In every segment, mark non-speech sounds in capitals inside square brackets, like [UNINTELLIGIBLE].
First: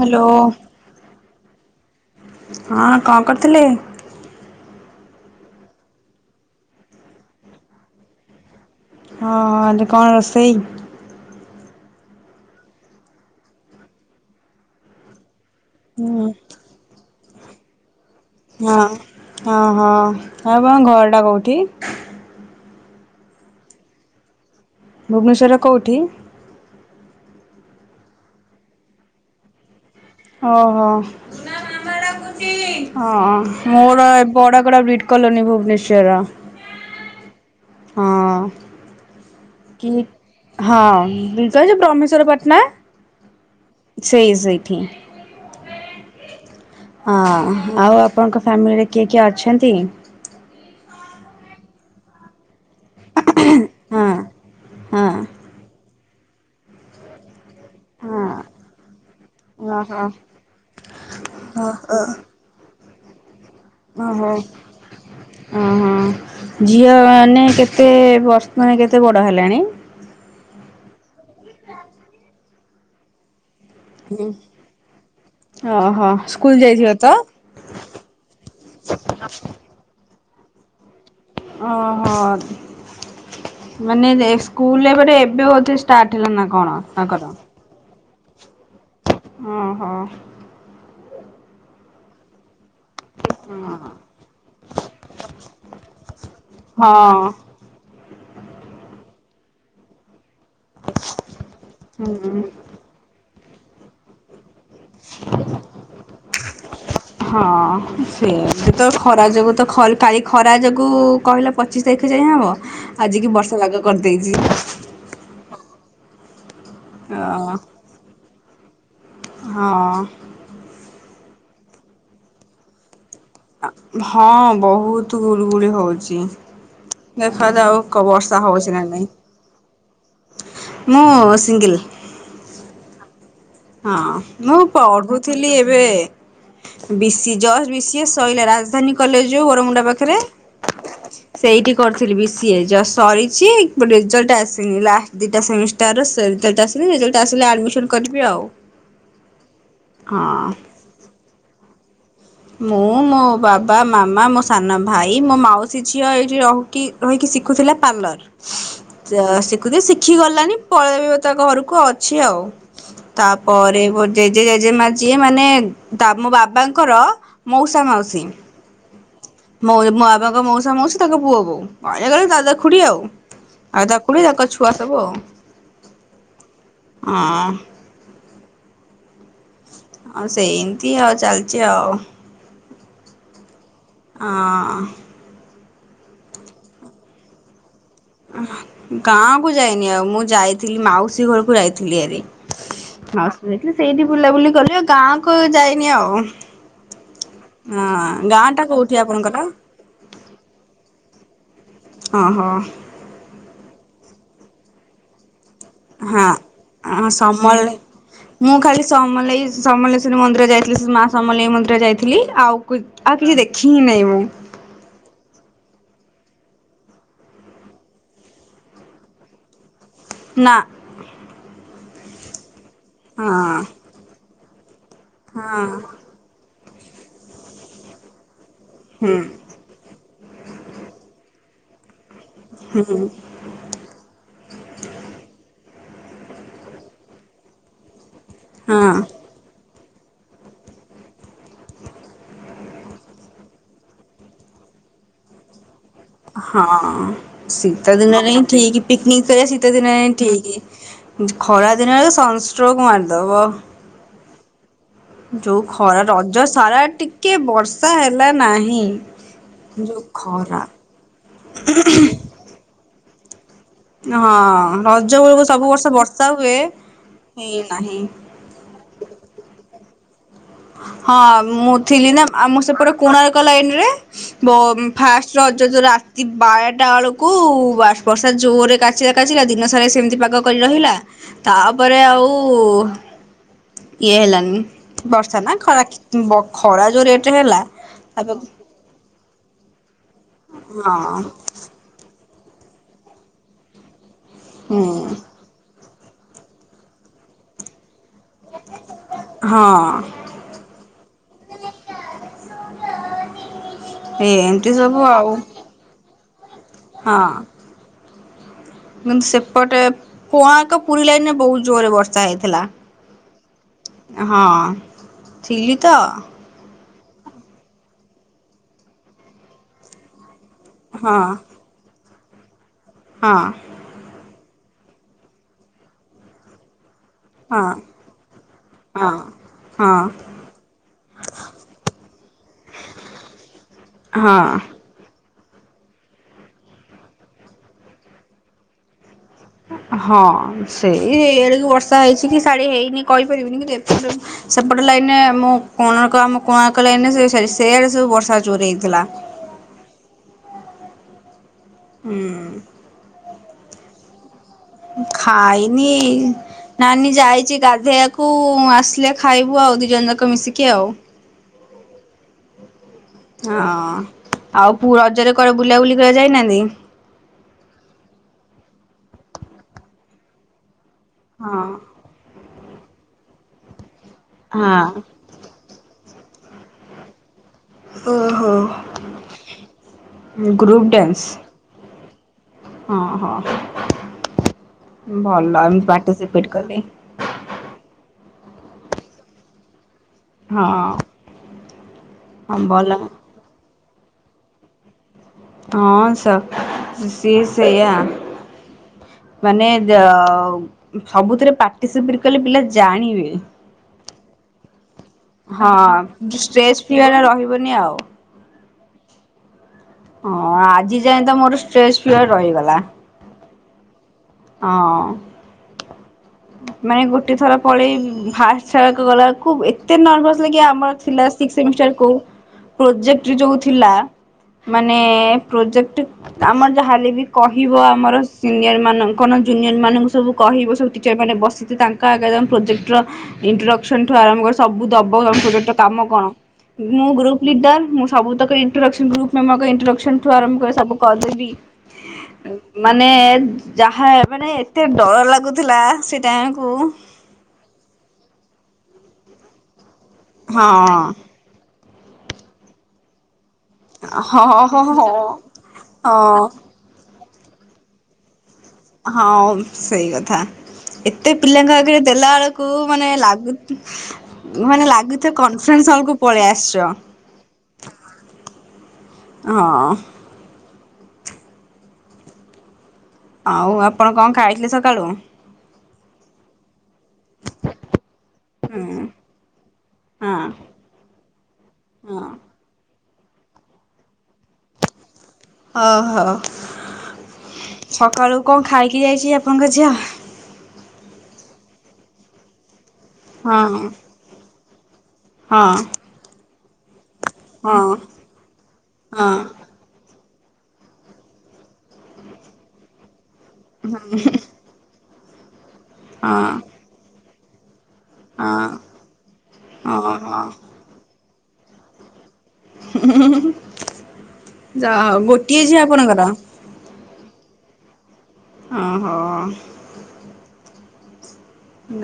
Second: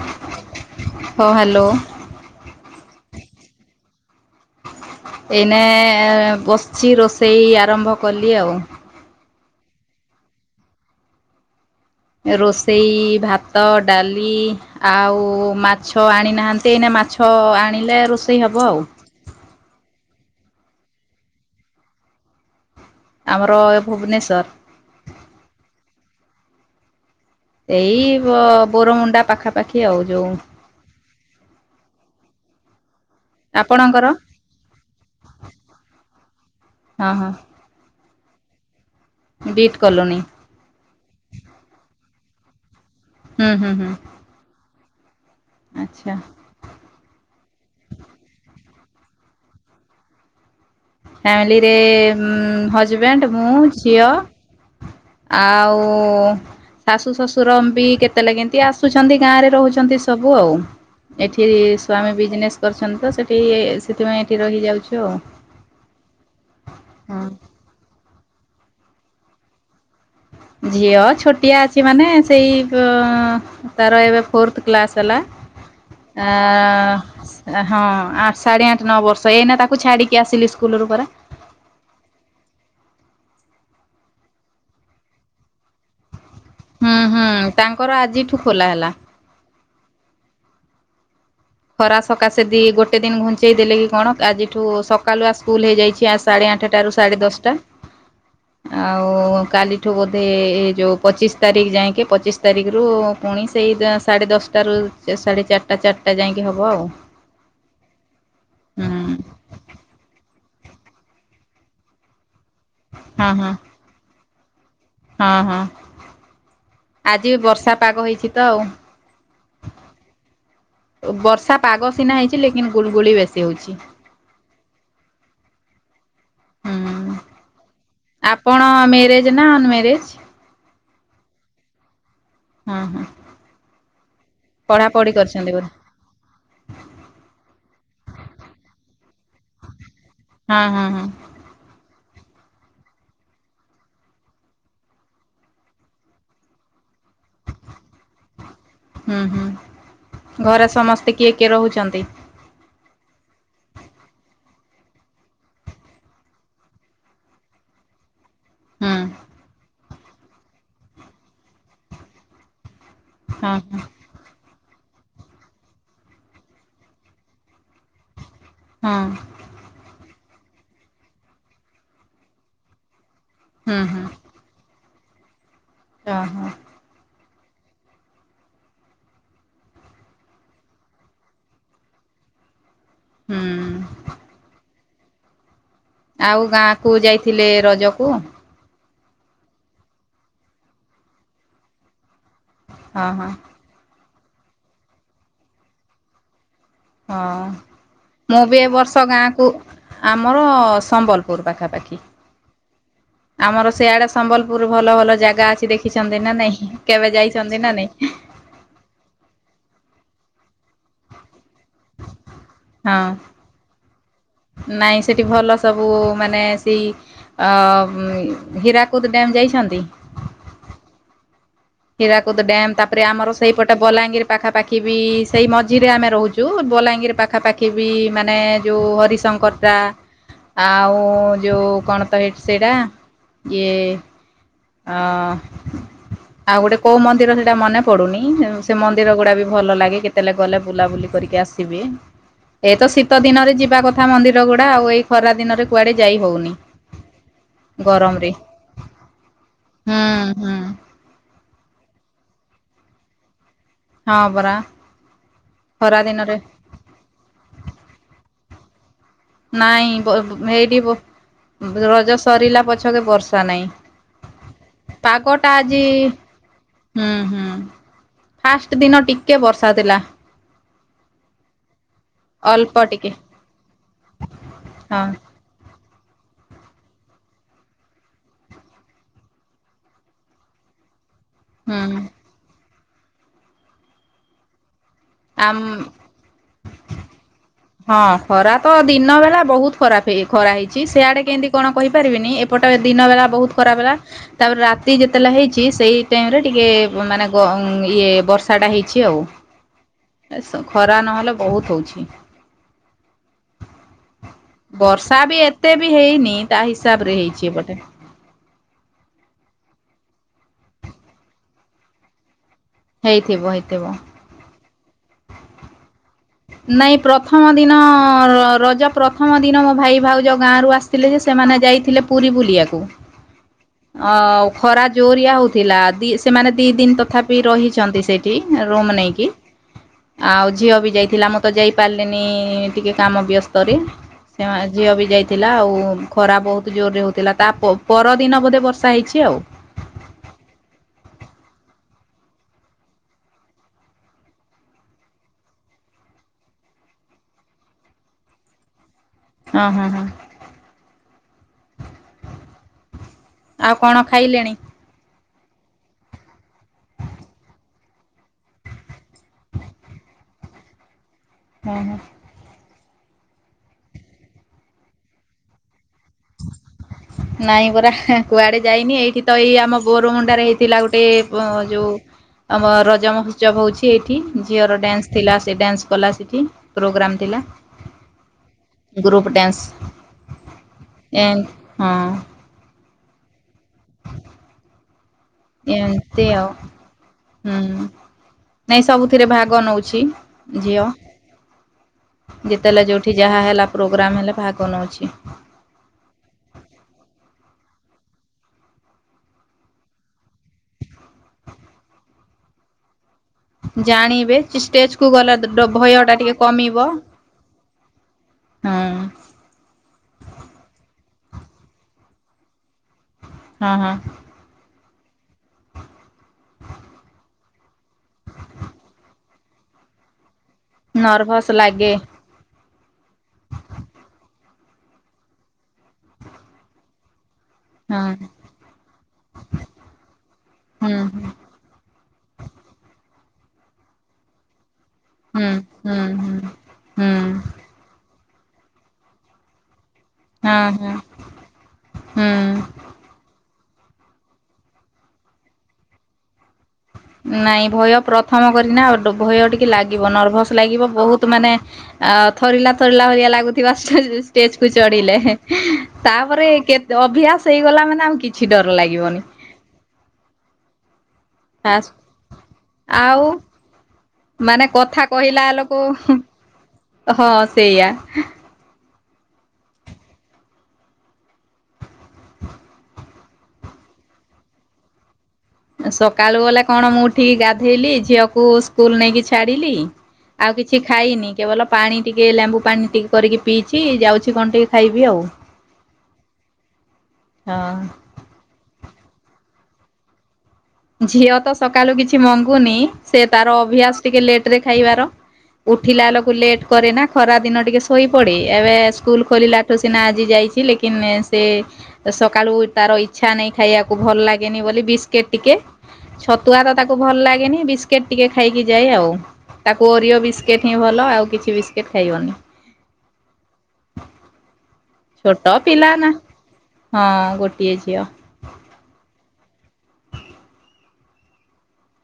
Hello. ହଁ, hello. ହଁ, କଣ କରିଥିଲେ? [UNINTELLIGIBLE] ହଁ, ହଁ, କଣ ରୋଷେଇ? ରୋଷେଇ ଭାତ ଡାଲି ଆଉ ମାଛ ହୁଁ। ଆଣିନାହା ନ୍ତି ଏଇନା ମାଛ ଆଣିଲେ ରୋଷେ ହଁ ହଁ ହ ଆଉ ତମ ଘରଟା କୋଉଠି? ଆମର ଭୁବନେଶ୍ୱର। ଭୁବନେଶ୍ୱର କୋଉଠି? ଏଇ ବ ବୋରମୁଣ୍ଡା ପାଖାପାଖି ଆଉ ଯୋଉ ଓହୋ ହଁ ଆପଣଙ୍କର ମୋର ଏ ବଡଗଡ ବ୍ରିଡ୍ କଲୋନୀ ଭୁବନେଶ୍ଵର ହଁ ହଁ ହଁ ବିଟ୍ କି କଲୋନୀ ହଁ ଛ୍ରମେଶ୍ଵର [INAUDIBLE] ପଟଣା ହୁଁ ହୁଁ ହୁଁ ସେଇ ସେଇଠି ଆଚ୍ଛା। ହଁ ଆଉ ଆପଣଙ୍କ ଫ୍ୟାମିଲି ରେ କିଏ କିଏ ଅଛନ୍ତି? ଫ୍ୟାମିଲି ରେ ଉଁ ହଜବେଣ୍ଡ୍ ମୁଁ ହଁ ଝିଅ ହଁ ଆଉ ଓ ଶାଶୁ ଶ୍ୱଶୁର ବି କେତେଲେ କେନ୍ ହଁ ନ୍ତି ଆସୁଛନ୍ତି ଗାଁ ରେ ରହୁଛନ୍ତି ଓହୋ ସବୁ ଆଉ ଏଠି ସ୍ଵାମୀ ବିଜନେସ୍ କରିଛନ୍ତି ତ ସେଠି ସେଥିପାଇଁ ଏଠି ରହିଯାଉଚୁ ଆଉ ହଁ ହଁ ଝିଅ ହଁ। ମାନେ କେତେ ବର୍ଷ କେତେ ବଡ଼ ହେଲେଣି? ଝିଅ ଛୋଟିଆ ଅଛି ମାନେ ସେଇ ବ ତାର ଏବେ ଫୋର୍ଥ କ୍ଲାସ୍ ହେଲା ଓହୋ ସ୍କୁଲ ଯାଇଥିବ ତ? ଏଁ ହଁ ଆଠ ସାଢେ ଆଠ ନଅ ବର୍ଷ ଏଇନା ତା କୁ ଛାଡିକି ଆସିଲି ସ୍କୁଲରୁ ପରା଼ ଓହୋ ମାନେ ସ୍କୁଲ୍ ଏବଟ ଏବେ ବୋଧେ ଷ୍ଟାର୍ଟ ହେଲା ନା କଣ ହୁଁ ହୁଁ ତାଙ୍କର? ତାଙ୍କର ଆଜିଠୁ ଖୋଲା ହେଲା। ଓ ହୋ। ଖରା ସକାଶେ ଦି ଗୋ ଟେ କେତେ ଦିନ ଘୁଞ୍ଚେଇ ଦେଲେ କି କଣ ଆଜିଠୁ ସକାଲୃଆ ସ୍କୁଲ୍ ହେଇଯାଇଚି ସାଢେ ଆଠଟା ରୁ ସାଢେ ଦଶଟା। ହଁ। [INAUDIBLE] ଆଉ କାଲିଠୁ ବୋଧେ ଏ ଯୋଉ ପଚିଶି ତାରିଖ୍ ଯାଇକି ହୁଁ। ପଚିଶି ତାରିଖ୍ ରୁ ପୁଣି ସେଇ ଦ ସାଢ଼େ ଦଶଟାରୁ ସାଢ଼େ ଚାର୍ ଟା ଚା ହଁ ସେୟା ସେ ହୁଁ ତ ଖରା ଯୋଉ ତ ଖ କାଲି ଖରା ଯୋଗୁ କହିଲା ପଚିଶି ତାରିଖ୍ ଯାଏ ହବ ହଁ ଆଜିିକି ହଁ ବର୍ଷା ପାଗ କରିଦେଇଚି। ହଁ ହଁ ଅ ଆଜି ବି ବର୍ଷା ପାଗ ହେଇଚି ତ ଆଉ ହଁ। ବର୍ଷା ପାଗ ସିନା ହେଇଚି ଲିକନ୍ ଗୁଳୁଗୁଳି ବେଶି ଆ ହଁ ବହୁତୁ ଗୁଳୁ ଗୁଳି ହଉଚି ହୁଁ ଦେଖାଯାଉ କ ବର୍ଷା ଆପଣ ହଉଚି ନା ନାଇଁ। ମ୍ୟାରେଜ ନା ଅନମ୍ୟାରେଜ? ମୁଁ ସିଙ୍ଗିଲ୍। ହଁ ହଁ। ହଁ ମୁଁ ପଢ଼ାପଢ଼ି କରିଛନ୍ତି ପଢୁଥିଲି ବୋଧେ ଏବେ ବିସି ଜଜ ବିସି ଏ ସଇଲା ରାଜଧାନୀ କଲେଜ୍ ଯୋଉ ବରମୁଣ୍ଡା ପାଖରେ ହଁ ହଁ ହଁ ସେଇଠି କରିଥିଲି ବି ସି ଏ ଜଷ୍ଟ୍ ସରିଚି ରେଜଲ୍ଟ ଆସିନି ଲାଷ୍ଟ ଦିଟା ସେମିଷ୍ଟା ତାର ସେ ରିଜଲ୍ଟ ଆସିନି ରିଜଲ୍ଟ ଆସିଲେ ଆଡମିସନ କରିବି ଆଉ ହୁଁ ହୁଁ ହଁ। ଘରେ ସମସ୍ତେ କିଏ କିଏ ରହୁଛନ୍ତି। ମୁଁ ମୋ ବାବା ମାମା ମୋ ସାନ ଭାଇ ମୋ ମାଉସୀ ଝିଅ ଏଇଠି ରହୁକି ରହିକି ଶିଖୁଥିଲା ପାର୍ଲର ହୁଁ ତ ଶିକୁଚି ଶିଖି ଗଲାନି ପଳେଇବ ତା ଘରକୁ ଅଛି ଆଉ ହଁ ହଁ ତାପରେ ମୋ ଜେଜେ ଜେଜେ ମା ଯିଏ ମାନେ ତା ମୋ ବାବାଙ୍କର ମଉସା ମାଉସୀ ହଁ। ମୋ ଏ ମୋ ବାବାଙ୍କ ମଉସା ମଉସୀ ତାଙ୍କ ପୁଅ ବୋହୁ ଏ ଦାଦା ଖୁଡି ଆଉ ହୁଁ ଦାଦା ଖୁଡି ତାଙ୍କ ଛୁଆ ସବୁ ଆଉ। ହ ହଁ। ହଁ। ହଁ ସେମତି ଆଉ ଚାଲିଛି ଆଉ। ହୁ। ଅ ଆଉ ଗାଁ କୁ ଯାଇଥିଲେ ରଜକୁ। ଗାଁ କୁ ଯାଇନି ଆଉ ମୁଁ ଯାଇଥିଲି ମାଉସୀ ଘରକୁ ଯାଇଥିଲି ହେରି। ହଁ ହଁ ମାଉସୀ ଯାଇଥିଲି ସେଇଠି ବୁଲାବୁଲି କଲି ଆଉ ଗାଁକୁ ଯାଇନି ଆଉ। ହଁ ହଁ ମୁଁ ଗାଁ ବି ଟା ଏ କୋଉଠି ବର୍ଷ ଗାଁ ଆପଣଙ୍କର? କୁ ଆମର ସମ୍ବଲପୁର ପାଖାପାଖି। ହଁ ହଁ ଆମର ସେଆଡେ ସମ୍ବଲପୁର ଭଲ ଭଲ ଜାଗା ଅଛି ଦେଖିଛନ୍ତି ନା ନାଇଁ ହଁ କେବେ ଯାଇଛନ୍ତି ସମଲ ନା ନାଇଁ। ମୁଁ ଖାଲି ସମଲେଇ ସମଲେଶ୍ୱରୀ ମନ୍ଦିର ଯାଇଥିଲି ସେ ମା ସମଲେଇ ମନ୍ଦିର ଯାଇଥିଲି ଆଉ ପୁ ଆଉ କିଛି ଦେଖି ହିଁ ନାହିଁ ମୁଁ ନାହିଁ ସେଠି ଭଲ ସବୁ ମାନେ ସେଇ ଅ ହୀରାକୁଦ ଡ୍ୟାମ ଯାଇଛନ୍ତି। ନା ହୀରାକୁଦ ଡ୍ୟାମ ତାପରେ ଆମର ହଁ ସେଇପଟେ ବଲାଙ୍ଗୀର ପାଖାପଖି ବି ସେଇ ହଁ ମଝିରେ ଆମେ ରହୁଛୁ। ଯୋଉ ବଲାଙ୍ଗୀର ପାଖାପାଖି ବି ମାନେ ଯୋଉ ହୁଁ ହରିଶଙ୍କରଟା ଆଉ ଯଉ କ ଣ ତ ହେଟ୍ ସେଇଟା ହୁଁ ଇଏ ଅ ଆଉ ଗୋଟେ କୋଉ ମନ୍ଦିର ସେଇଟା ମନେ ପଡୁନି ସେ ହଁ ମନ୍ଦିର ଗୁଡା ବି ଭଲ ଲାଗେ କେତେବେଳେ ଗଲେ ବୁଲାବୁଲି କରିକି ଆସିବି। ଏ ତ ଶୀତ ଦିନରେ ଯିବା କଥା ମନ୍ଦିର ଗୁଡା ଆଉ ଏଇ ଖରା ଦିନରେ କୁଆଡେ ଯାଇ ହଉନି। ହଁ ସୀତ ଗରମରେ ଦିନରେ ହିଁ ଠିକ୍ ପିକ୍ନିକ୍ କରିବା ହୁଁ ଶୀତଦିନରେ ହିଁ ହୁଁ ଠିକ୍ ଖରାଦିନରେ ବକି ସନଷ୍ଟ୍ରୋକ୍ ମାରିଦେବ। ହଁ ପରା। ଯୋଉ ଖରା ରଜ ସାରା ଟିକେ ବର୍ଷା ହେଲା ନାହିଁ। ନାଇଁ ଯୋଉ ବ ଖରା ଏଇଠି ବ ରଜ ସରିଲା ପଛକେ ବର୍ଷା ନାଇଁ। ହଁ ରଜ ବଳକୁ ସବୁ ବର୍ଷା ହୁଏ ହୁଁ ହୁଁ ହେଇନାହିଁ। ଫାଷ୍ଟ ଦିନ ଟିକେ ବର୍ଷା ଥିଲା। ହଁ ମୁଁ ଥିଲି ନା ଆମ ଅଳ୍ପ ସେପଟ ଟିକେ କୋଣାର୍କ ଲାଇନରେ ବ ହଁ। ଫାଷ୍ଟ ରଜ ଯୋ ରାତି ବାରଟା ବେଳକୁ ବର୍ଷା ଜୋରରେ କାଚିଲା କାଚିଲା ଦିନ ସାରା ସେମିତି ପାଗ କରି ରହିଲା ତାପରେ ହୁଁ ଆଉ ଇଏ ହେଲାନି। ଆଛା ନା ଆମ ଖରା ବ ଖରା ଯୋଉ ରେଟରେ ହେଲା ହଁ ତାପରେ ଖରା ତ ଦିନ ବେଲା ବହୁତ ଖରାପ ଖରା ହେଇଛି ସେଆଡେ ହଁ କେମତି କଣ କହିପାରିବିନି ଏପଟେ ଦିନ ବେଳା ବହୁତ ଖରାପ ହେଲା। ତାପରେ ହୁଁ ରାତି ଯେତେବେଳେ ହେଇଛି ସେଇ ଟାଇମ ରେ ଟିକେ ମାନେ ଗ ଇଏ ବର ବର୍ଷାଟା ହେଇଛି ଆଉ ହଁ ସ ଖରା ନହେଲେ ବହୁତ ହଉଛି। [INAUDIBLE] ଏମିତି ସବୁ ବର୍ଷା ଆଉ ବି ଏତେ ବି ହେଇନି ତା ହିସାବ ରେ ହଁ। ହେଇଛି ଏପଟେ। କିନ୍ତୁ ସେପଟେ କୋଣାର୍କ ପୁରୀ ଲାଇନରେ ବହୁତ ଜୋରରେ ବର୍ଷା ହେଇଥିଲା। ହେଇଥିବ ହେଇଥିବ। ହଁ ଥିଲି ତ। ନାଇଁ ପ୍ରଥମ ଦିନ ରଜ ପ୍ରଥମ ଦିନ ମୋ ଭାଇ ଭାଉଜ ଗାଁ ରୁ ଆସି ଆସିଥିଲେ ହଁ ଯେ ସେମାନେ ଯାଇଥିଲେ ପୁରୀ ବୁଲିବାକୁ। ହଁ। ଅ ଖରା ଜୋରିଆ ହଉଥିଲା ଦି ସେମାନେ ଦି ଦିନ ତ ତଥାପି ହଁ ରହିଛନ୍ତି ସେଇଠି ରୁମ୍ ହଁ ନେଇକି। ହଁ ଆଉ ଝିଅ ବି ଯାଇଥିଲା ମୁଁ ତ ଯାଇପାରିଲିନି ଟିକେ କାମ ବ୍ୟସ୍ତରେ। ହଁ ସେ ଝିଅ ବି ଯାଇ ଥିଲା ଆଉ ଖରା ବହୁତ ଜୋରରେ ହଉଥିଲା ତା ପରଦିନ ବୋଧେ ବର୍ଷା ହେଇଛି ଆଉ। ହଁ ସେଇ ଏଇଆଳକୁ ବର୍ଷା ହେଇଛି କି ଶାଢୀ ହେଇନି କହିପାରିବିନି କି କିନ୍ତୁ ଏପଟେ ସେପଟେ ଲାଇନେ ମୁଁ କୋଣାର୍କ ଆମ କୋଣାର୍କ ଲାଇନ ସେଇ ସେଆଡେ ସବୁ ବର୍ଷା ଯୋରେ ହେଇଥିଲା। ହଁ ହଁ ହଁ ହୁଁ ଆଉ କଣ ଖାଇଲେଣି? ଖାଇନି ନାନୀ ଯାଇଛି ଗାଧେଇବାକୁ ଆସିଲେ ଖାଇବୁ ଆଉ ଦି ଜଣ ଯାକ ମିଶିକି ଆଉ ହଁ ହୁଁ। ହଁ ଆଉ ପୁଅ ରଜରେ କଣ ବୁଲାବୁଲି କରିବାକୁ ଯାଇନାହାନ୍ତି। ନାଇଁ ପରା କୁଆଡେ ଯାଇନି ଏଇଠି ତ ଏଇ ଆମ ବୋରମୁଣ୍ଡାରେ ହେଇଥିଲା ଗୋଟେ ହଁ ଯୋଉ ଆମ ରଜ ମହୋତ୍ସବ ହଉଛି ଏଇଠି ଝିଅର ହଁ ଡ୍ୟାନ୍ସ ଥିଲା ସେ ଡ୍ୟାନ୍ସ କଲା ସେଠି ପ୍ରୋଗ୍ରାମ୍ ଥିଲା ଗ୍ରୁପ ଡ୍ୟାନ୍ସ। ଗ୍ରୁପ ଏନ୍ ହଁ। ହଁ ହଁ। ଭଲମ ଏମିତି ଆଉ ପାର୍ଟିସିପେଟ କଲି। ହୁଁ ନାଇଁ ସବୁଥିରେ ଭାଗ ନଉଛି। ଝିଅ ହଁ। ହଁ ଯେତେବେଳେ ଭଲ ଯୋଉଠି ଯାହା ହେଲା ପ୍ରୋଗ୍ରାମ ହେଲେ ଭାଗ ନଉଛି। ହଁ ସ ସିଏ ସେୟ। ମାନେ ସବୁଥିରେ ପାର୍ଟିସିପେଟ କଲେ ପିଲା ଜାଣିବେ। ଜାଣିବେ ଚିଷ୍ଟେ ହଁ ଷ୍ଟ୍ରେସ୍ ଫି ହେଲା ରହିବନି ଆଉ। ହଁ ହଁ ଆଜି ଯାଇଏ ତ ମୋର ଷ୍ଟ୍ରେସ୍ ଫି ରହିଗଲା। ହଁ ହଁ। ହଁ। ମାନେ ଗୋଟେ ଥର ପଳେଇ ଫାଷ୍ଟ ଥରକୁ ଗଲା ବେଳକୁ ଏତେ ନର୍ଭସ ଆମର ଥିଲା୍ ନର୍ଭସ ସିକ୍ସ ଲାଗେ ସେମିଷ୍ଟାରକୁ ପ୍ରୋଜେକ୍ଟ୍ରି ଯୋଉ ଥିଲା, ମାନେ ପ୍ରୋଜେକ୍ଟ ଆମର ଯାହାଲେ ବି କହିବ ହଁ ଆମର ସିନିୟର ମାନଙ୍କ କଣ ଜୁନିୟର ମାନଙ୍କୁ ସବୁ କହିବ ସବୁ ହୁଁ ଟିଚର ମାନେ ବସିଛି ତାଙ୍କ ଆଗରେ ଆମ ପ୍ରୋଜେକ୍ଟର ଇଣ୍ଟ୍ରୋଡକ୍ସନ୍ଠୁ ଆରମ୍ଭ କରି ସ ସବୁ ଦବ, ଆଉ ହୁଁ ପ୍ରୋଜେକ୍ଟ ର ହୁଁ ହୁଁ କାମ କଣ, ହୁଁ ମୁଁ ହୁଁ ଗ୍ରୁପ ଲିଡର ମୁଁ ସବୁ ତକ ଇଣ୍ଟ୍ରୋଡକ୍ସନ ଗ୍ରୁପ ମ ଣ୍ଟ୍ରୋଡକ୍ସନ ଠୁ ଆରମ୍ଭ ହଁ କ ସବୁ ହଁ କରିଦେବି। ହୁଁ ମାନେ ଯାହା ମାନେ ଏତେ ଡର ଲାଗୁଥିଲା ସେ ଟାକୁ। ନାଇଁ ଭୟ ପ୍ରଥମ କରିନା ଡ ଭୟ ଟିକେ ଲାଗିବ, ନର୍ଭସ୍ ଲାଗିବ ହଁ ବହୁତ ମାନେ ଆ ଥରିଲା, ଥରିଲା ଭଳିଆ ଲାଗୁଥିବା ଷ୍ଟେଜ ହଁ କୁ ହଁ ଚଢିଲେ, ହଁ। ହଁ ତାପରେ କେତ ଅଭିଆସ ହେଇଗଲା ମାନେ ଆଉ କି? କିଛି ଡର ଲାଗିବ ହଁ, ସେଇ କଥା। ଏତେ ପିଲାଙ୍କ ଫାଷ୍ଟ ଆଗରେ ଦେଲା ବେଳକୁ ମାନେ ଆଉ ଲାଗୁ ମାନେ କଥା ଲାଗୁଥ କହିଲା ଲୋକ କନଫରେନ୍ସ ହଲ କୁ ପଳେଇ ଆସିଛ। ହଁ ସେଇଆ। ହଁ। ଆଉ ଆପଣ କଣ ଖାଇଥିଲେ ସକାଳୁ? ସକାଳୁ ବଲେ କଣ ମୁଁ ଉଠିକି ଗାଧେଇଲି, ଝିଅକୁ ହୁଁ ସ୍କୁଲ ନେଇକି ଛାଡିଲି। ହଁ ଆଉ କିଛି ଖାଇନି, କେବଲ ପାଣି ହଁ। ଟିକେ ଲେମ୍ବୁ ପାଣି ଟିକେ କରିକି ପିଇଛି, ଯାଉଛି କଣ ଟିକେ ଖାଇବି ଆଉ। ଓହୋ, ହଁ। ସକାଳୁ କଣ ଖାଇକି ଯାଇଛି, ଆପଣଙ୍କ ଝିଅ? ଝିଅ ତ ସକାଲୁ କିଛି ମଙ୍ଗୁନି, ସେ ତାର ହଁ ଅଭ୍ୟାସ ଟିକେ ଲେଟ ରେ ଖାଇବାର। ହଁ ଉଠିଲା ଲକୁ ଲେଟ କରେ ନା ଖରା ଦିନ ହଁ ଟିକେ ଶୋଇ ପଡେ, ଏବେ ସ୍କୁଲ ହଁ ଖୋଲିଲା ଠୁ ସିନା ଆଜି ଯାଇଛି ଲେକିନ ସେ ସକାଳୁ ତାର ଇ ଚ୍ଛା ନେଇ ଖାଇବାକୁ, ଭଲ ଲାଗେନି ବୋଲି ବିସ୍କିଟ ଟିକେ ହଁ। ଛତୁଆ ତ ତାକୁ ଭଲ ଲାଗେନି, ବିସ୍ ବିସ୍କେଟ୍ ଟିକେ ଖାଇକି ହଁ ଯାଏ ଆଉ, ତାକୁ ଓରିଓ ଓହୋ ବିସ୍କେଟ୍ ହିଁ ଭଲ, ଆଉ କିଛି ବିସ୍କେଟ୍ ଖାଇବନି। ଯା ଛୋଟ ଗୋଟିଏ ଝିଅ ପିଲା ନା ଆପଣଙ୍କର? ହଁ, ଗୋଟିଏ ଝିଅ। ଓହୋ।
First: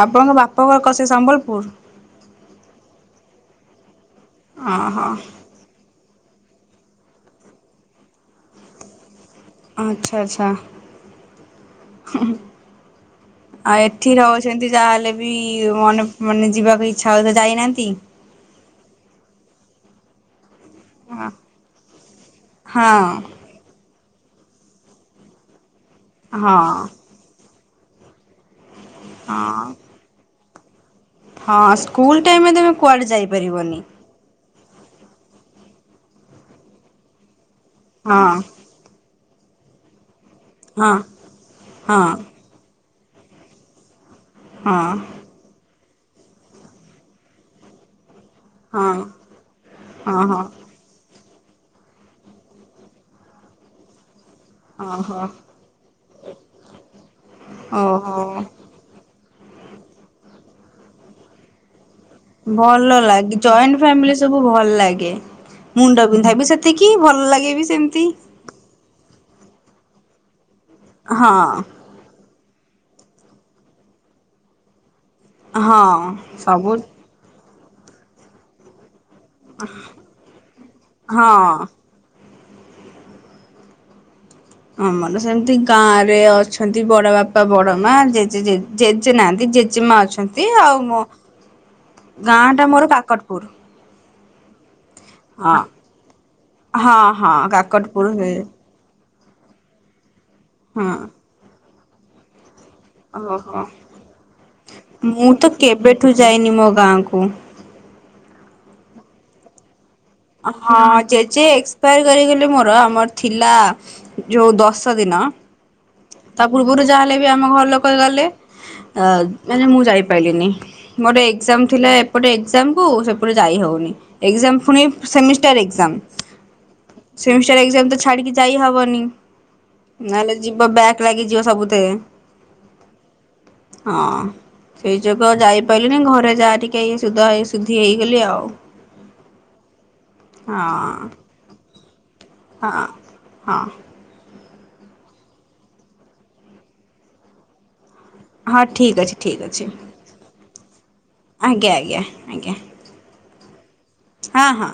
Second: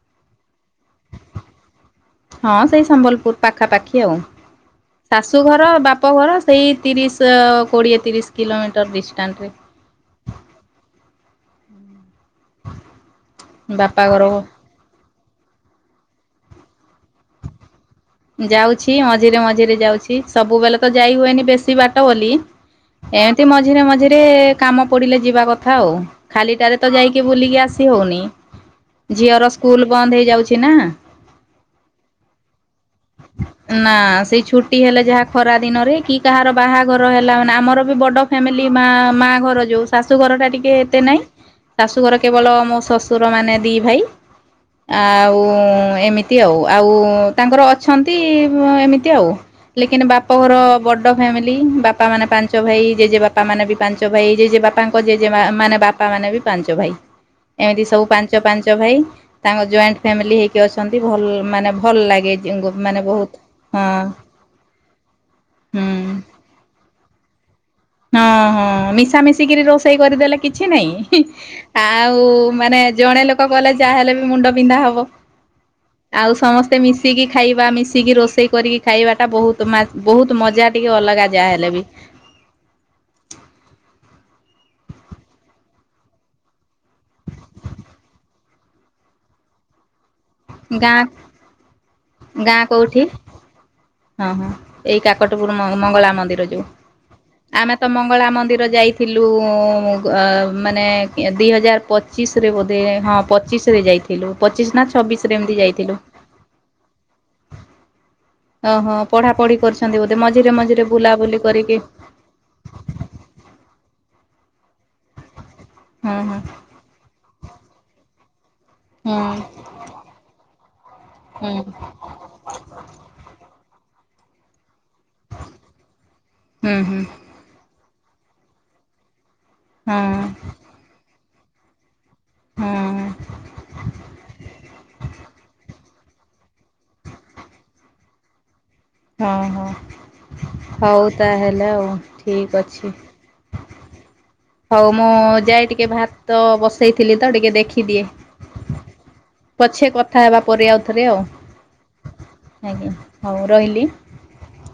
ଆପଣଙ୍କ ବାପଘର କସ ସେ ସମ୍ବଲପୁର? ହଁ, ସେଇ ସମ୍ବଲପୁର ପାଖାପାଖି ଆଉ, ଓହୋ ଶାଶୁଘର ବାପ୍ ଅପଘର ସେଇ ତିରିଶ କୋଡ଼ିଏ ତିରିଶ କିଲୋମିଟର ଡିଷ୍ଟାନ୍ସରେ। ଆଚ୍ଛା, ଆଚ୍ଛା। ଆଉ ବାପା ଏଠି ଘର ରହୁଛନ୍ତି। ଯାହେଲେ ବି ମନେ ମାନେ ଯିବାକୁ ଇଚ୍ଛା ହଉଥିବ ଯାଇନାହାନ୍ତି। ଯାଉଛି ମଝିରେ ମଝିରେ ଯାଉଛି, ସବୁବେଲେ ତ ଯାଇ ହଁ ହୁଏନି ବେଶୀ ବାଟ ବୋଲି, ହଁ ଏମ୍ ଏମିତି ମଝିରେ ମଝିରେ କାମ ପଡିଲେ ଯିବା କଥା ଆଉ, ଖାଲିଟାରେ ତ ହଁ ଯାଇ କି ବୁଲିକି ଆସି ହଉନି, ଝିଅର ହଁ। ସ୍କୁଲ ବନ୍ଦ ହେଇଯାଉଛି ନା। ହଁ ସ୍କୁଲ ଟାଇମରେ ତମେ କୁଆଡେ ଯାଇପାରିବନି ନା ସେଇ ଛୁଟି ହେଲେ ଯାହା ଖରା ଦିନରେ କି କାହାର ବାହାଘର ହେଲା ମାନେ ଆମର ବି ହଁ ବଡ ଫ୍ୟାମିଲି ମା ମା ଘର ଯୋଉ, ଶାଶୁ ଘର ଟା ଟିକ କେ ହଁ। ଏତେ ନାଇଁ ହଁ ଶାଶୁଘର କେବଳ ମୋ ଶ୍ୱଶୁର ମାନେ ଦି ଭାଇ ହଁ ଆଉ ଏମିତି ଆଉ, ଆଉ ତାଙ୍କର ଅଛନ୍ତି। ହଁ ହଁ ଏମିତି ଆଉ, ଲେକନ୍ ହଁ ବାପଘର ବ ଡ ଫ୍ୟାମିଲି, ବାପା ମାନେ ପାଞ୍ଚ ଭାଇ, ଜେଜେ ବାପା ମାନେ ବି ପାଞ୍ଚ ଭାଇ, ଜେଜେ ବା ବାପାଙ୍କ ଓହୋ। ଜେଜେମା ମାନେ ବାପା ମାନେ ବି ପାଞ୍ଚ ଭାଇ, ଏମିତି ସବୁ ଓହୋ ପାଞ୍ଚ, ପାଞ୍ଚ ଭାଇ ତାଙ୍କ ଜଏଣ୍ଟ ଫ୍ୟାମିଲି ହେଇକି ଅଛନ୍ତି ଭଲ ମାନେ ଭଲ ଲାଗେ ଭଲ ମାନେ ବହୁତ ଲାଗେ ଜଏଣ୍ଟ ହଁ ଫ୍ୟାମିଲି ସବୁ ଭଲ ଲାଗେ ହୁଁ ମୁଣ୍ଡ ପିନ୍ଧାଇବି ସେ ସେତିକି ଭଲ ଲାଗେ ବି ସେମିତି ହଁ ହଁ ମିଶା ମିିଶିକରି ରୋଷେଇ କରିଦେଲେ କିଛି ନାଇଁ ହଁ ଆଉ ମାନେ ଜଣେ ଲୋକ କଲେ ଯାହାହେଲେ ବି ମୁଣ୍ଡ ବିନ୍ଧା ହବ ହଁ। ଆଉ ସବୁ ସମସ୍ତେ ମିଶିକି ଖାଇବା ମିଶିକି ରୋଷେଇ କରିକି ଖାଇବା ଟା ବହୁତ ବହୁତ ମଜା ଟିକେ ଅଲଗା ହଁ। ଯାହାହେଲେ ବି ଆମର ସେମିତି ଗାଁ ରେ ଅଛନ୍ତି ବଡ ବାପା ବଡ ମା ଜେଜେ ଜେଜେ ନାହାନ୍ତି ଜେଜେମା ଅଛନ୍ତି ଆଉ ଗାଁ ମୋ ଗାଁ ଟା ମୋର କାକଟପୁର ହଁ ହଁ ଏଇ କାକଟପୁର ହଁ ମଙ୍ଗଳା ମନ୍ଦିର ଯୋଉ ହଁ ହଁ ଆମେ ତ କାକଟପୁର ମଙ୍ଗଳା ହେ ମନ୍ଦିର ଯାଇ ଥିଲୁ ମାନେ ହଁ। ଦିଇ ହଜାର ପ ପଚିଶରେ ବୋଧେ ହଁ ଓହୋ ପଚିଶରେ ଯାଇଥିଲୁ ପଚିଶ ନା ଛବିଶ ମୁଁ ତ କେବେଠୁ ଯାଇନି ମୋ ଗାଁକୁ ଓହୋ ପଢା ପଢି କରୁଛନ୍ତି ବୋଧେ ମଝିରେ ହଁ ମଝିରେ ବୁଲାବୁଲି ଜେଜେ କରିକି ଏକ୍ସପାୟାର କରିଗଲେ ମୋର ଆମର ଥିଲା ଯୋଉ ଦଶ ଦିନ ହଁ ହଁ ତା ପୂର୍ବରୁ ଯାହାହେଲେ ବି ଆମ ଘର ଲୋକ ଗଲେ ହଁ ମାନେ ମୁଁ ଯାଇପାରିଲିନି ମୋର ହୁଁ ଏକ୍ଜାମ ଥିଲା ପଟେ ଏକ୍ଜାମ କୁ ସେପଟେ ଯାଇ ହଉନି ଏକ୍ଜାମ ପୁଣି ସେମିଷ୍ଟର ଏକ୍ଜାମ ହୁଁ ହୁଁ ସେମିଷ୍ଟର ଏକ୍ଜାମ ତ ଛାଡିକି ଯାଇ ହବନି ହଁ ନହେଲେ ଯିବ ବ୍ୟାକ୍ ଲାଗିଯିବ ସବୁଥିରେ ହଁ ହଁ ସେଇ ଯୋଗୁଁ ଆଉ ଯାଇପାରି ଘରେ ଯାହା ଟିକେ ସୁଧା ସୁଧି ହେଇଗଲି ଆଉ ହଁ ହଁ ହଁ ହଉ ତାହେଲେ ଆଉ ଠିକ୍ ହଁ ଅଛି। ହଁ ହଉ ମୁଁ ଯାଏ ଟିକେ ଭାତ ବସେଇଥିଲି ତ ଟିକେ ଦେଖିଦିଏ ହଁ ଠିକ୍ ଅଛି ଠିକ୍ ଅଛି ପଛେ କଥା ହେବା ପରେ ଆଉ ଥରେ ଆଉ ଆଜ୍ଞା ଆଜ୍ଞା ଆଜ୍ଞା ଆଜ୍ଞା ହଉ ରହିଲି ହଁ ହଁ